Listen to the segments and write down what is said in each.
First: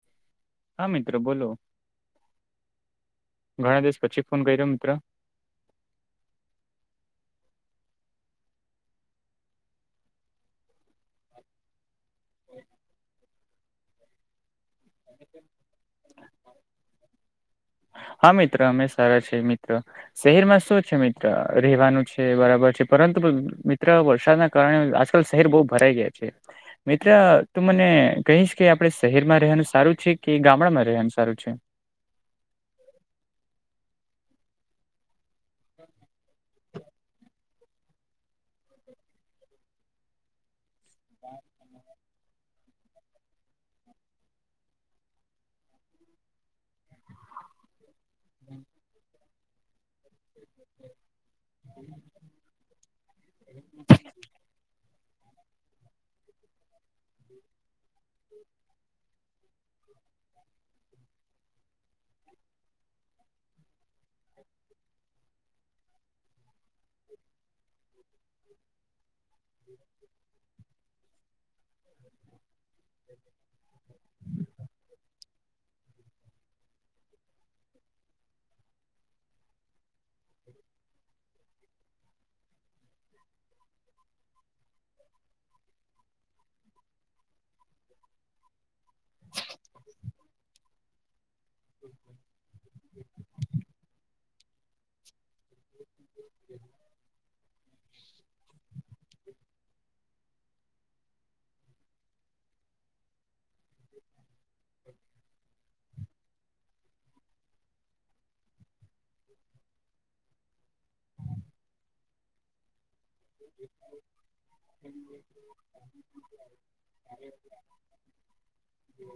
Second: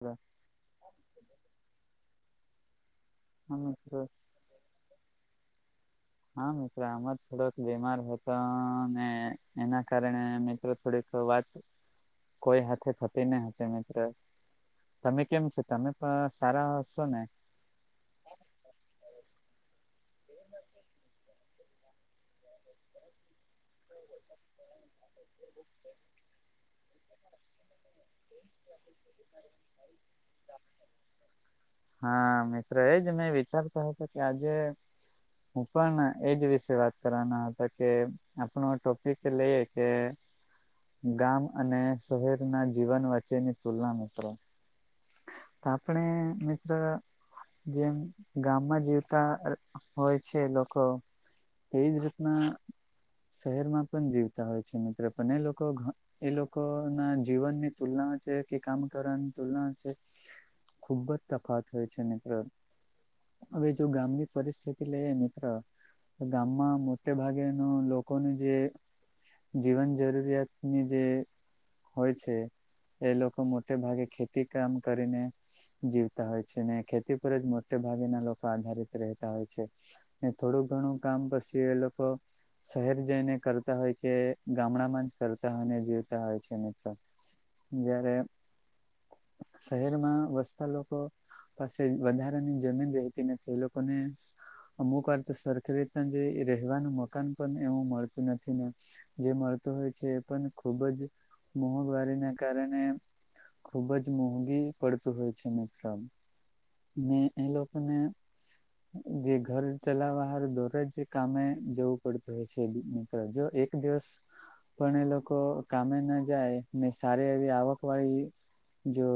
જા. હા મિત્રો બોલો, ઘણા દિવસ મિત્રો પછી ફોન કર્યો મિત્ર! હા મિત્ર, આમાં થોડોક બીમાર હતો ને એના કારણે મિત્ર થોડીક વાત કોઈ હાથે થતી ના હતી મિત્ર. તમે કેમ છો? તમે પણ સારા હશો ને? હા મિત્ર, અમે સારા છે મિત્ર. શહેરમાં શું છે મિત્ર રહેવાનું છે બરાબર છે. પરંતુ મિત્ર વરસાદના કારણે આજકાલ શહેર બહ ભરાઈ ગયા છે મિત્ર તું મને કહીશ કે આપણે શહેરમાં રહેવાનું સારું છે કે ગામડામાં રહેવાનું સારું છે? હા મિત્ર, એજ મેં વિચારતા હ હતો કે આજે હું પણ એજ વિશે વાત કરવાનો હતો કે આપણો ટોપિક લઈએ કે ગામ અને શહેર ના જીવન વચ્ચેની તુલના મિત્ર તો આપણે મિ ત્ર જેમ ગામમાં જીવતા હોય છે, લોકો એજ રીતના શહેરમાં પણ જીવતા હોય છે મિત્ર અને લોકો એ લોકો ના જીવનની તુલના છે કે કામ કરવા ની તુલના છે ખૂબ જ તફાત હોય છે મિત્ર હવે જો ગામની પરિસ્થિતિ લઈએ મિત્ર તો ગામમાં મોટે ભાગેનો લોકોનું જે જીવન જરૂરિયાતની જે, હોય છે એ લોકો મોટે ભાગે ખેતી કામ કરીને જીવ, તા હોય છે ને ખેતી પર જ મોટે ભાગેના લોકો આધારિત રેહતા હોય છે ને થોડું ઘણું કામ પસી એ લોકો શહેર જઈને કરતા હોય કે ગામડામાં જ કરતા હોયને જીવતા હોય છે મિત્રો જ્યારે શહેરમાં વસતા લોકો પસી વધારાની જમીન રહેતી નથી એ લોકો ને અમુક વાર તો સરખી રીતના જે રહેવાનું મકાન પણ એવું મળતું નથી ને જે મળતું હોય છે એ પણ ખુબ જ મોઘવારીના કારણે ખુબ જ મોંઘી પડતું હોય છે, [unintelligible] ને એ લોકોને, બે ઘર ચલાવાહારુ દરોજ કામે જવું પડતું હોય છે, [unintelligible] જો એક દિવસ પણ એ લોકો કામે ના જાય ને સારી એવી આવક વાળી જો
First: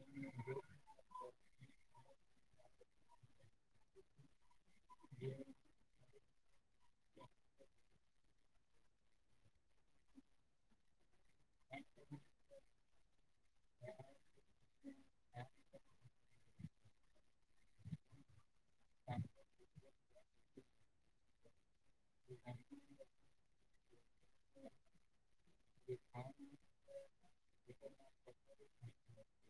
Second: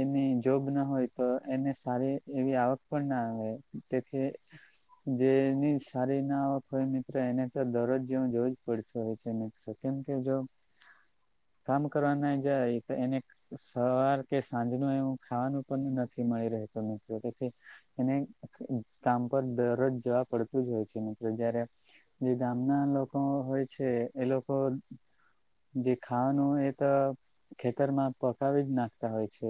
એની જોબ ના હોય તો એને સારી એવી આવક પણ ના આવે તેથી, જે એની સા ના આવક હોય મિત્રો એને તો દરરોજ જેવું જવું જ પડતું હોય છે મિત્રો કેમ કે જો, કામ કરવા ના જાય તો એને સવાર કે સાંજ નું એવું ખાવાનું પણ નથી મળી રહેતું મિત્રો તેથી એને કામ પર દરોજ જવા પડતું જ હોય છે મિત્ર જયારે જે ગામના લોકો હોય છે એ લોકો, જે ખાવાનું હોય એ તો ખેતરમાં પકાવી જ નાખતા હોય છે,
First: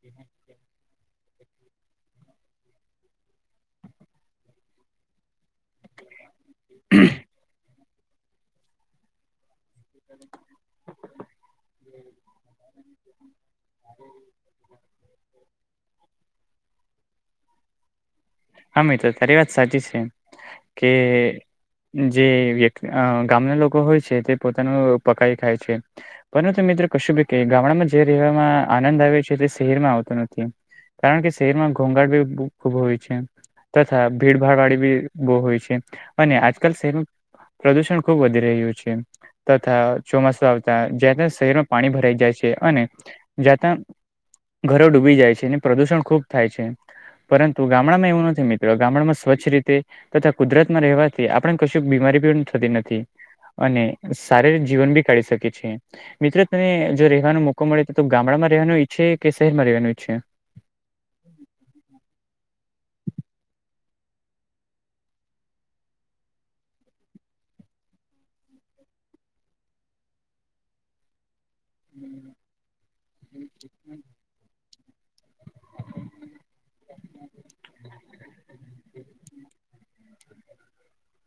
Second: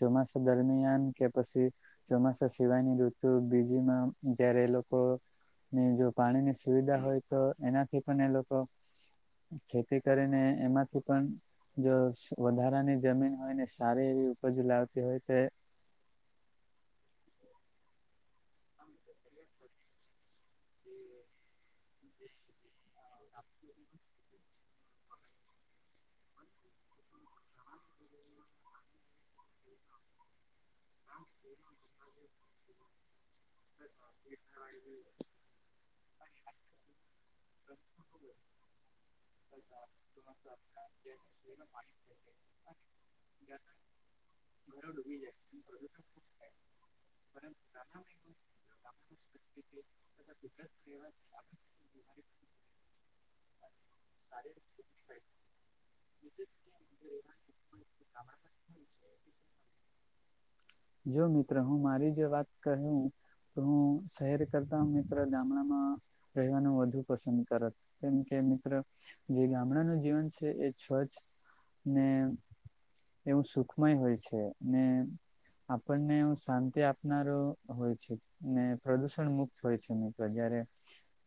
ચોમાસા દરમિયાન કે પસી ચોમાસા સિવાયની ઋત તો બીજીમાં જયારે લોકો ની જો પાણી ની સુવિધા હોય તો એનાથી, પણ એ લોકો ખેતીકરી ને એમાંથી, પણ જો વધારાની જમીન હોય ને સારી એવી ઉપજ લાવતી હોય તો એ હા મિત્ર તારી વાત સાચી છે કે જે વ્ય, અ ગામના લોકો હોય છે તે પોતાનું પકાઈ ખાય છે, પરંતુ મિત્રો કશું ભી કેઈ કે ગામડામાં જે રહેવામાં આનંદ આવે છે તે શહેરમાં આવતો નથી. કારણ કે શહેર માં ઘોંઘાટ બી ખુબ હોય છે. તથા ભીડભાડ વાળી બી બહુ હોય છે અને આજકાલ શહેરો. પ્રદુષણ ખુબ વધી રહ્યું છે. તથા ચોમાસું આવતા જ્યાંતાં શહેરમાં પાણી ભરાઈ જાય છે અને જ્યાંતાં, ઘરો ડૂબી જાય છે અને પ્રદુષણ ખુબ થાય છે પરંતુ ગામડામાં એવું ન થી મિત્ર ગામડમાં સ્વચ્છ રીતે તથા કુદરત માં રહેવાથી આપણે કશું બીમારી પણ થતી નથી. અને સારિરિક જીવન બી કાઢી શકીએ છીએ. મિત્ર તને જો રહેવાનો મોકો મળે તો તું ગામડામાં રહેવાનું ઈચ્છે કે શહેરમાં રહેવાનું ઈચ્છે? જો મિત્ર હું મારી જે વાત કહું. તો હું શહેર કરતા મિત્ર ગામડામાં. રહેવાનું વધુ પસંદ કરત કેમ કે મિત્ર. જે ગામડાનું જીવન છે એ [unintelligible] ને એવું સુખમય હોય છે ને, આપણને શાંતિ આપનારો હોય છે. ને પ્રદુષણ મુક્ત હોય છે મિત્ર જયારે.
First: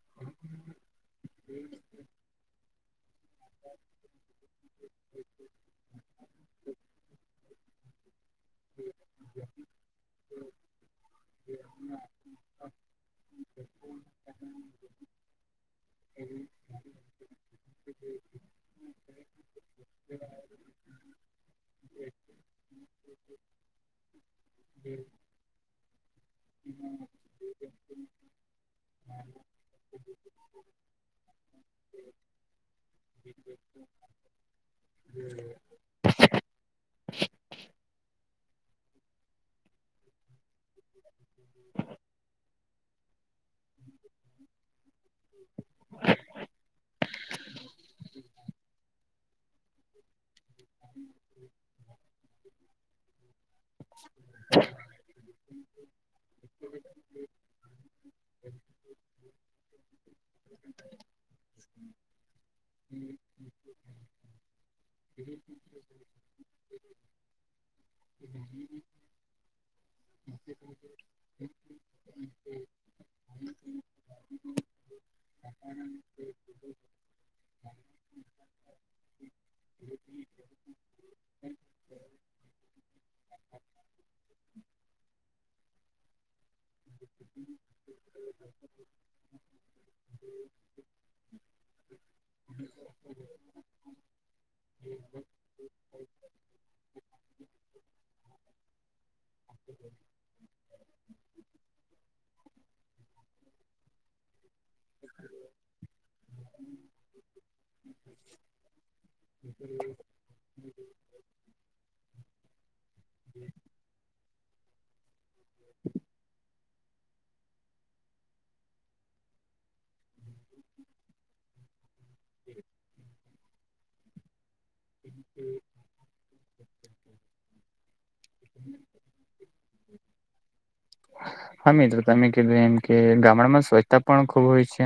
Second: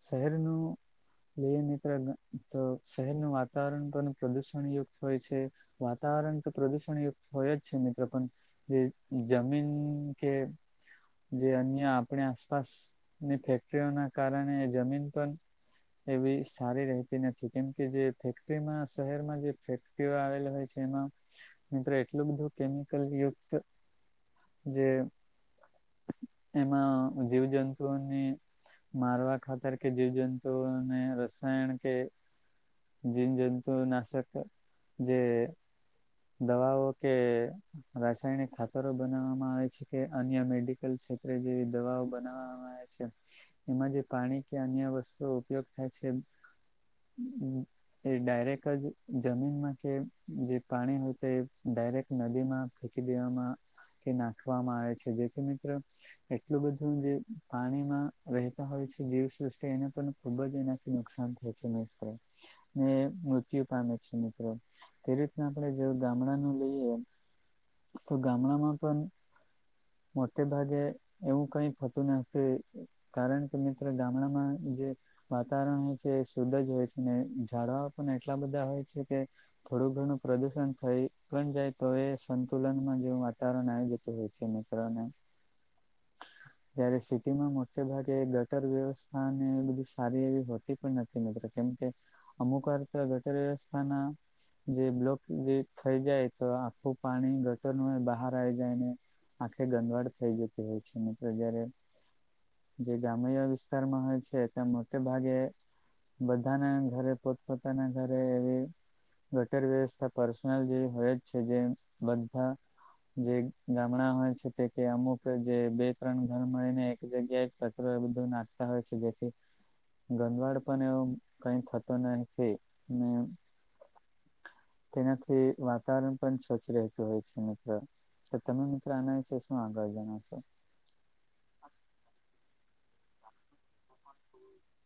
શહેરનું બે મિત્ર તો. શહેરનું વાતાવરણ પણ પ્રદુષણયુક્ત હોય છે. વાતાવરણ તો પ્રદુષણયુક્ત હોય જ છે મિત્રો પણ જમીન કે, જે અન્ય આપણે આસપાસ ની ફેક્ટરીઓના કારણે જમીન પણ, એવી સારી રહેતી નથી કેમકે જે ફેક્ટરીમાં શહેરમાં જે ફે ટરીઓ આવેલી હોય છે એમાં મિત્રો એટલું બધું કેમિકલ યુક્ત જે એમાં જીવજંતુઓની. મારવા ખાતર કે જીવજંતુઓને રસાયણ કે, જીવજંતુ નાશક જે, દવાઓ કે રાસાયણિક ખાત બનાવામાં આવે છે કે અન્ય મેડિકલ ક્ષેત્રે જેવી દવાઓ બનાવવામાં આવે છે. એમાં જે પાણી કે અન્ય વસ્તુઓ ઉપયોગ. થાય છે એ ડાયરેક્ટ જ. જમીનમાં કે જે પાણી હોય તે એ ડાયરેક્ટ નદીમાં ફેકી દેવામાં. કે નાખવામાં આવે છે જેથી મિત્ર. એટલું બધું જે પાણીમાં રહેતા હોય છે જીવ સૃષ્ટિ એને પણ ખુબ જ એનાથી નુકસાન [inaudible] મિત્ર ને મૃત્યુ પામે છે મિત્રો તે રીતના આપણે જો ગામડાનું લઈએ. તો ગામડામાં પણ, મોટે ભાગે એવું કઈ થતું નથી. કારણ કે મિત્ર ગામડામાં જે, વાતાવરણ [inaudible] છે શુદ્ધ જ હોય છે ને ઝડવાઓ પણ એટલા બધા હોય છે કે, થોડું ઘણું પ્રદુષણ થઈ પણ જાય તો એ સંતુલનમાં [inaudible] કારણ આવી જતું હોય છે મિત્રને. જયારે સિટીમાં મોટે ભાગે ગટર વ્યવસ્થાને એ બધી સારી એવી હોતી પણ નથી મિત્રો કેમકે, અમુક વાર તો ગટર વ્વસ્થાના. જે બ્લોક જે થઈ જાય તો આખું પાણી ઘટરનું હોય બહા જાયને આંખે ગંદવાડ થઈ જતી હોય છે ને મિત્ર જયારે. જે ગામ્ય વિસ્તારમાં હોય છે ત્યાં મોટે ભાગે. બધા ના ઘરે પોતપોતાના ઘરે એવી. ગટર વ્યવસ્થા પર્સનલ જે હોય જ છે જે બધા. જે ગામડા હોય છે તે કે અમુક જે બે ત્રણ ઘર. મળીને એક જગ્યાએ કચરો એ બધું નાખતા હોય છે જેથી ગંદવાડ પણ એવો. કઈ થતો નથી ને તેનાથી વાતાવરણ પણ સ્વચ્છ રહેતું હોય છે, મિત્ર. તો તમે મિત્ર આના છે શું આગળ જણાવશો? હા મિત્રો તમે કીધું એમ કે ગામડામાં સ્વચ્છતા પણ ખૂબ હોય છે.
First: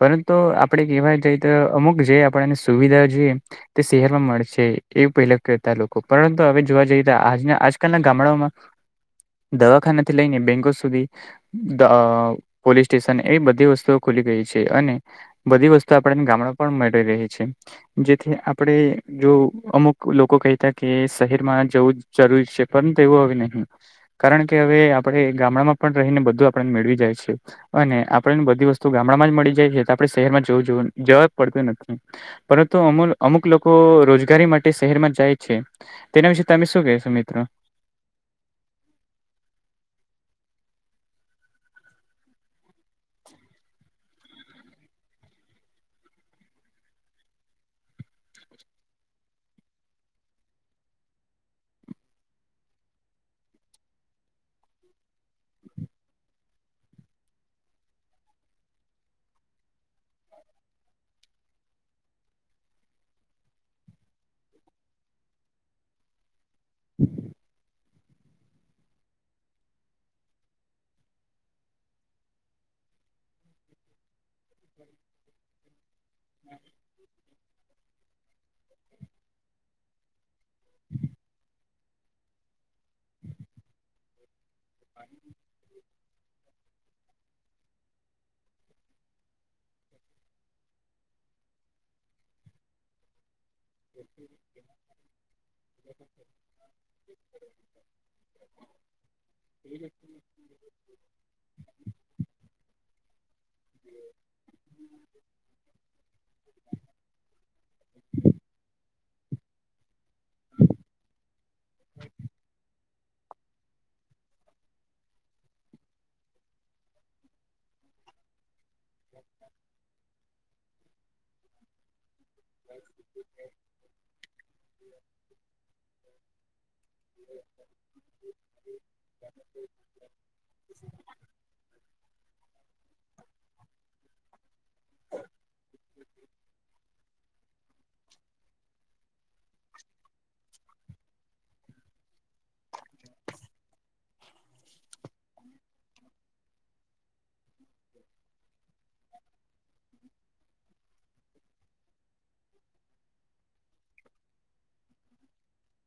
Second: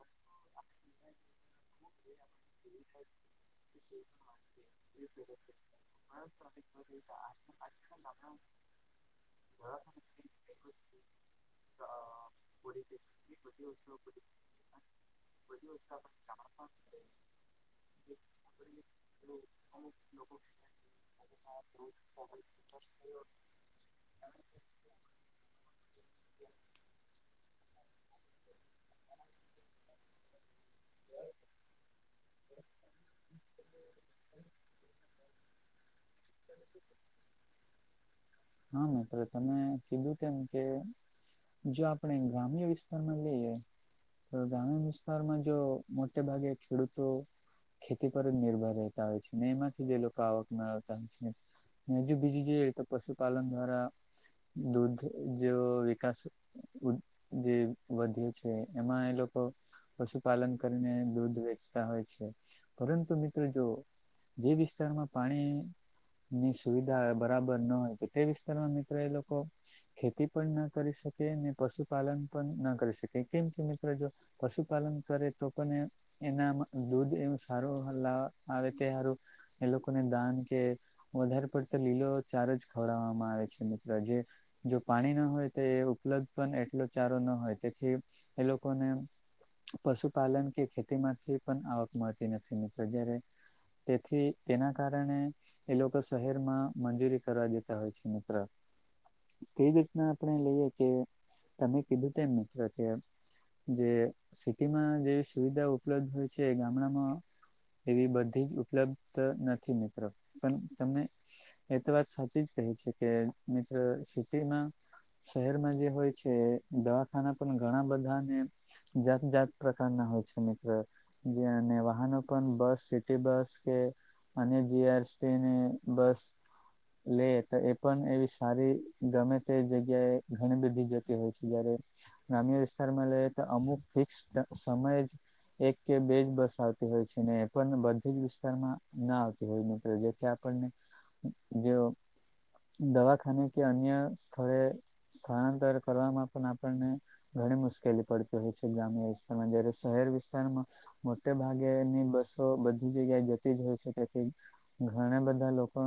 પરંતુ આપણે કહેવા જઈએ, તો અમુક જે આપણને સુવિધા જોએ તે શહેરમાં મળશે, એવું પહેલા કહેતા લોકો. પરંતુ હવે જોવા જઈએ તો આજના આજકાલના ગામડાઓમાં દવાખાનાથી લઈને બેંકો સુધી દ અ પોલીસ સ્ટેશન એવી બધી વસ્તુઓ ખુલી ગઈ છે અને બધી વસ્તુ આપણાને ગામડામાં પણ મળી રહે છે. જેથી આપણે જો અમુક લોકો કહીતા કે શહેરમાં જવું જરૂરી છે. પરંતુ એવું હવે નહીં. કારણ કે હવે કે ગામડામાં પણ રહીને બધું આપણાને મેળવી જાય છે. અને આપણાને બધી વસ્તુ ગામડામાં જ મળી જાય જેથી આપડે શહેરમાં જવું જોવન જવાજ પડતું નથી. પરંતુ અમુલ અમુક લોકો રોજગારી માટે શહેરમાં જાય છે. તેના વિશે તમે શું કહેશો મિત્ર? હ મિત્ર, તમે કીધું તેમ કે જો આપણે ગ્રામ્ય વિસ્તારમાં લઈએ તો ગ્રામીણ વિસ્તારમાં જો મોટે ભાગે ખેડૂતો ખેતી પર જ નિર્ભર રહેતા હોય છે, ને એમાંથી જ એ લોકો આવક મેળવતા હોય છે એમ. ને હજું બીજું જોઈએ તો પશુપાલન દ્વારા દૂધ જેવો વિકાસ વધ જે વધ્યો છે, એમાં એ લોકો પશુપાલન કરીને દૂધ વેચતા હોય છે. પરંતુ મિત્રો જો જે વિસ્તારમાં પાણીની સુવિધા બરાબર ન હોય એ વિસ્તારમાં મિત્રો એ લોકો ખેતી પણ ન કરી શકે, અને પશુપાલન પણ ન કરી શકે. કેમ કે મિત્ર જો પશુપાલન કરે, તો પણ એ એનામાં દૂધ એવ સારું લાવા આવે તે હારું, એ લોકોને દાન કે વધારે પડતા લીલો ચારોજ ખવડાવામાં આવે છે મિત્ર. જે જો પાણી ના હોય તો એ ઉપલબ્ધ પણ એટલો ચારો ન હોય તેથી એ લોકોને પશુપાલન કે ખેતીમાંથી પણ આવક મળતી નથી મિત્ર. જયારે તેથી તેના કારણે એ લોકો શહેરમાં મંજૂરી કરવા જત તા હોય છે મિત્ર. તે જ ના આપણે લઈએ કે, તમે કીધું તેમ મિત્ર કે જે સિટીમાં જેવી સુવિધા ઉપલબ્ધ હોય છે, એ ગામડામાં એવી બધી જ ઉપલબ્ધ ત નથી મિત્ર, પણ તમને એ તો વાત સાચી જ કહી છે કે મિત્ર સિટીમાં શહેરમાં જે હોય છે, દવાખાના પણ ઘણા બધાને જાત જાત પ્રકારના હોય છે મિત્ર, જ્યાં ને વાહનો પણ બસ, સિટી બસ કે અને જીઆરસટીને બસ લેટ ત એ પણ એવી સારી, ગમે તે જગ્યાએ ઘણી બધી જતી હોય છે. જયારે ગ્રામ્ય વિસ્તારમાં લઈએ તો અમુક ફિક્સ સમયે જ એક કે બે જ બસ આવતી હોય છે, ને એ પણ બધી જ વિસ્તારમાં ન આવતી હોય મિત્રો જેથી આપ પણને જેઓ દવાખાને કે અન્ય સ્થળે સ્થળાંતર કરવામાં પણ આપણને ઘણી મુશ્કેલી પડતી હોય છે ગ્રામ્ય વિસ્તારમાં જયારે શહેર વિસ્તારમાં મોટે ભાગેની બસો બધી જગ્યાએ જતી જ હોય છે તેથી ઘણાબધા લોકો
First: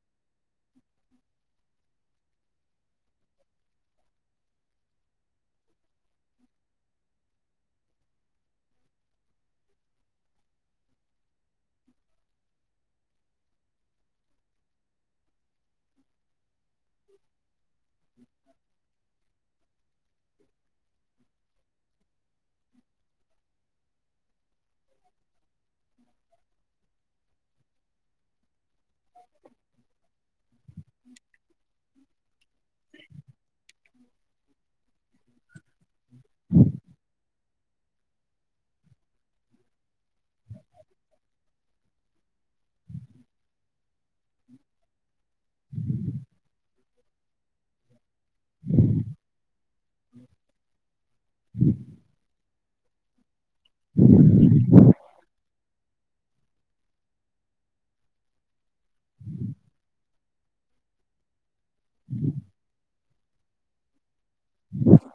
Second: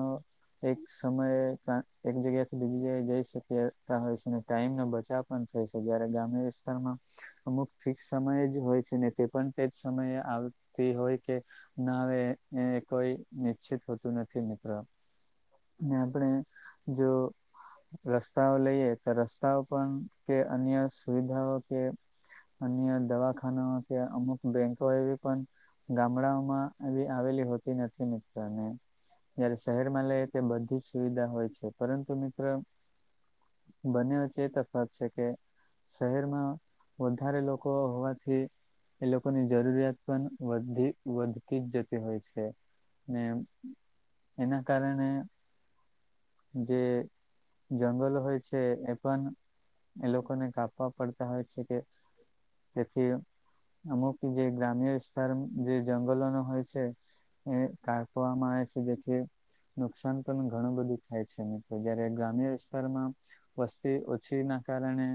એક સમયે તાં એક જગ્યાથી બીજી જગ્યા જઈ શકીએ તાં હોય છે ને ટાઈમનો બચાવ પણ થાય છે જયારે ગ્રામ્ય વિ સ્તારમાં અમુક ફિક્સ સમયે જ હોય છે ને તે પણ તે જ સમયે આવતી હોય કે ના આવે એ કોઈ નિશ્ચિત હોતું નથી મિત્રો, ને આપણે જો રસ્તાઓ લઈએ તો રસ્તાઓ પણ કે અન્ય સુવિધાઓ કે અન્ય દવાખાનાઓ કે અમુક બેંકો એવી પણ ગામડાઓમાં એવી આવેલી હોતી નથી મિત્ર ને જયારે શહેરમાં લઈએ તે બધી જ સુવિધા હોય છે પરંતુ મિત્ર બંને વચ્ચે એ તફાવત છે કે, શહેરમાં વધારે લોકો હોવાથી એ લોકોની જરૂરિયાત પણ વધી વધતી જ જતી હોય છે. ને એના કારણે જે જંગલો હોય છે એ પણ એ લોકોને કાપ પવા પડતા હોય છે કે તેથી અમુક જે ગ્રામ્ય વિસ્તાર જે જંગલોનો હોય છે એ કાપવામાં આવે છે જેથી નુકસાન પણ ઘણુંબધું થાય છે મિત્ર જયારે ગ્રામ્ય વિસ્તારમાં વસ્તી ઓછી ના કારણે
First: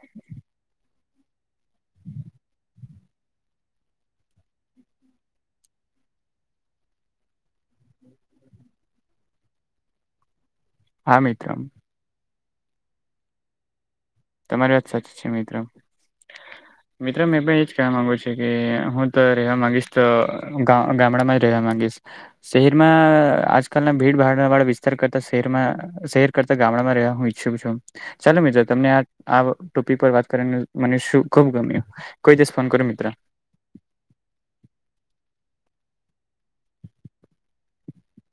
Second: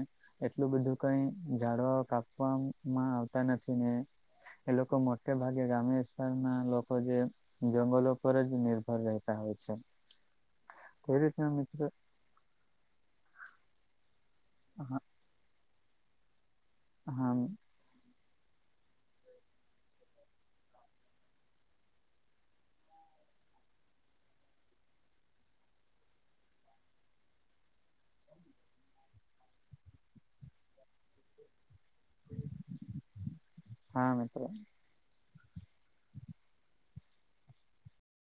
એટલું બધું કઈ ઝાડવાં કાપવામાં આવતા નથી ને એ લોકો મોટે ભાગે ગ્રામ્ય વિસ્તારના લોકો જે જંગલો પર જ નિર્ભર રહેતા હોય છે તે હા રીતના મિત્રો મિત્ર તમારી વાત હા સાચી છે મિત્ર, મિત્ર હા મેં પણ એજ કેવાં માગું છે કે હું તો રહેવા માંગીશ તો ગામડામાં જ રહેવા માંગીશ. શહેરમાં આજકાલના ભીડ-ભાડવાળા વિસ્તાર કરતા શહેરમાં શહેર કરતા ગામડામાં રહ્યા હું ઈચ્છું છું ચાલો મિત્રો તમને આ આ ટોપિક પર વાત કરીને મને શું ખુબ ગમ્યું કોઈ દિવસ ફોન કરો મિત્ર. હા મિત્ર.